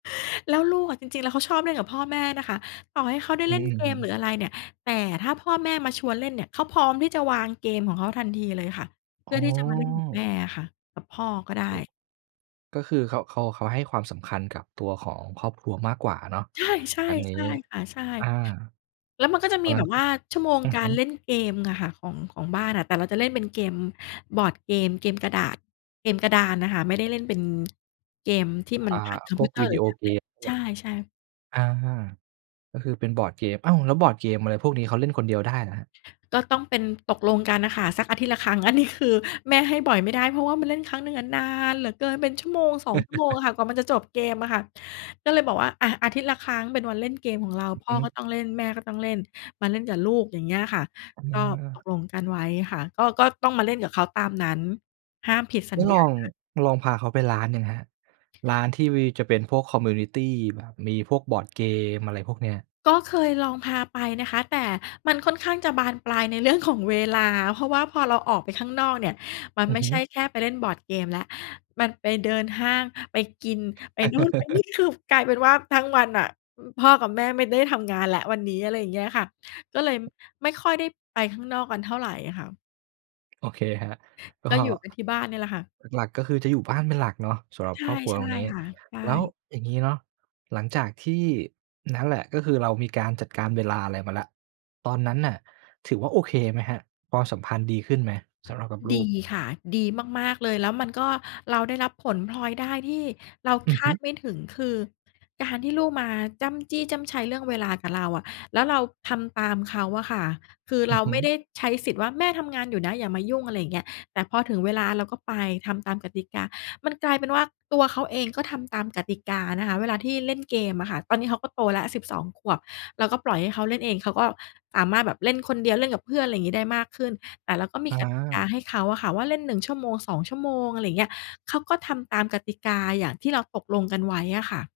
แล้วลูกอะ จริง ๆ แล้วเขาชอบเล่นกับพ่อแม่นะคะ ต่อให้เขาได้อืเล่อ นอืเกอฮมหรือึ อะไรเนี่ย แต่ถ้าพ่อแม่มาชวนเล่นเนี่ย เขาพร้อมที่จะวางเกมของเขาทันทีเลยค่ะ เพอื๋่ออ ที่จะมาเล่นกับแม่อะค่ะ กับพ่อก็ได้ โอ้ ก็คือเขา เขา เขาให้ความสำคัญกับตัวของครอบครัวมากกว่าเนาะใช่ ๆ อันนี้ ใช่ค่ะ ใช่ อา แล้วมันก็จะตอมีนนแับ้นบก็ ว่าชั่วโมงอือกาฮึ รเล่นเกมอะค่ะ ของ ของบ้านอะ แต่เราจะเล่นเป็นเกม บอร์ดเกม เกมกระดาษ เกมกระดานน่ะค่ะ ไม่ได้เล่นเป็นเกมที่มัอน่า ผ่านคอมพพวิกวเตอวริ์หดรืีโออแท็บเเกล็ต ม เงใีช้ย ่ ๆ อา ก็คือเป็นบอร์ดเกม อ้าว แล้วบอร์ดเกม อะไรพวกนี้ เขาเล่นคนเดียวได้เหรอครับ? ก็ต้องเป็น ตกลงกันน่ะค่ะ สักอาทิตย์ละครั้ง อันนี้คือแม่ให้บ่อยไม่ได้ เพราะว่ามันเล่นครั้งหนึ่งอะนานเหลือเกิน เป็น 1-2 ชั่วโมงอะค่ะกว่ามันจะจบเกมอะค่ะ ก็เลยบอกว่า อะ อาทิตย์ละครั้งเป็นวันเล่นเกมของเรา อืพอ่ฮอก็ึ ต้องเล่น แม่ก็ต้องเล่น มาเล่นกับลูก อย่างเงี้ยค่ะ อก็ตา กลงกันไว้ค่ะ ก็ ก็ต้องมาเล่นกับเขาตามนั้น ห้ามผิดสัไดญ้ญลอง า ลองพาเขาไปร้านยังครับ ร้านที่วีจะเป็นพวก คอมมิวนิตี แบบมีพวกบอร์ดเกม อะไรพวกเนี้ย? ก็เคยลองพาไปนะคะ แต่มันค่อนข้างจะบานปลายในเรื่องของเวลา เพราะว่าพอเราออกไปข้างนอกเนี่ย มันอืไอม่ฮใช่ึ แค่ไปเล่นบอร์ดเกมแล้ว มันไปเดินห้าง ไปกิน ไปนู่นไปนี่ สรุปกลายเป็นว่าทั้งวันน่ะ พ่อกับแม่ไม่ได้ทำงานแล้ววันนี้ อะไรอย่างเงี้ยค่ะ ก็เลยไม่ค่อยได้ไปข้างนอกกันเท่าไรอะค่ะ โอเคครับ ก็ ก็อยู่กันที่บ้านเนี่ยแหละค่ะ หลัก ๆ ก็คือจะอยู่บ้านเป็นหลักเนาะ สำหรัใบชค่ รอบครัวใชต่รงนี้ ค่ะ ใชแล้ว่ อย่างงี้เนาะ หลังจากที่นั่นแหละ ก็คือเรามีการจัดการเวลาอะไรมาแล้ว ตอนนั้นน่ะถือว่าโอเคไหมครับ? ความสัมพันธ์ดีขึ้นไหมสำหรับกับลดูีก? ค่ะ ดีมาก ๆ เลย แล้วมันก็ เราได้รับผลพลอยได้ที่เราอืคอฮาึ ดไม่ถึง คือการที่ลูกมาจ้ำจี้จ้ำไชเรื่องเวลากับเราอะ แล้วเราทำตามเขาอะค่ะ คืออเืรอาฮึ ไม่ได้ใช้สิทธิ์ว่า "แม่ทำงานอยู่นะ อย่ามายุ่ง" อะไรอย่างเงี้ย แต่พอถึงเวลาเราก็ไป ทำตามกติกา มันกลายเป็นว่า ตัวเขาเองก็ทำตามกติกานะคะ เวลาที่เล่นเกมอะค่ะ ตอนนี้เขาก็โตแล้ว 12 ขวบ เราก็ปล่อยให้เขาเล่นเอง เขาก็สามารถแบบเล่นคนเดียว เล่นกับเพื่อน อะไรงี้ ได้มากขึ้น แต่เราก็มีกติกาอา ให้เขาอะค่ะว่าเล่น 1 ชั่วโมง 2 ชั่วโมง อะไรเงี้ย เขาก็ทำตามกติกาอย่างที่เราตกลงกันไว้อะค่ะ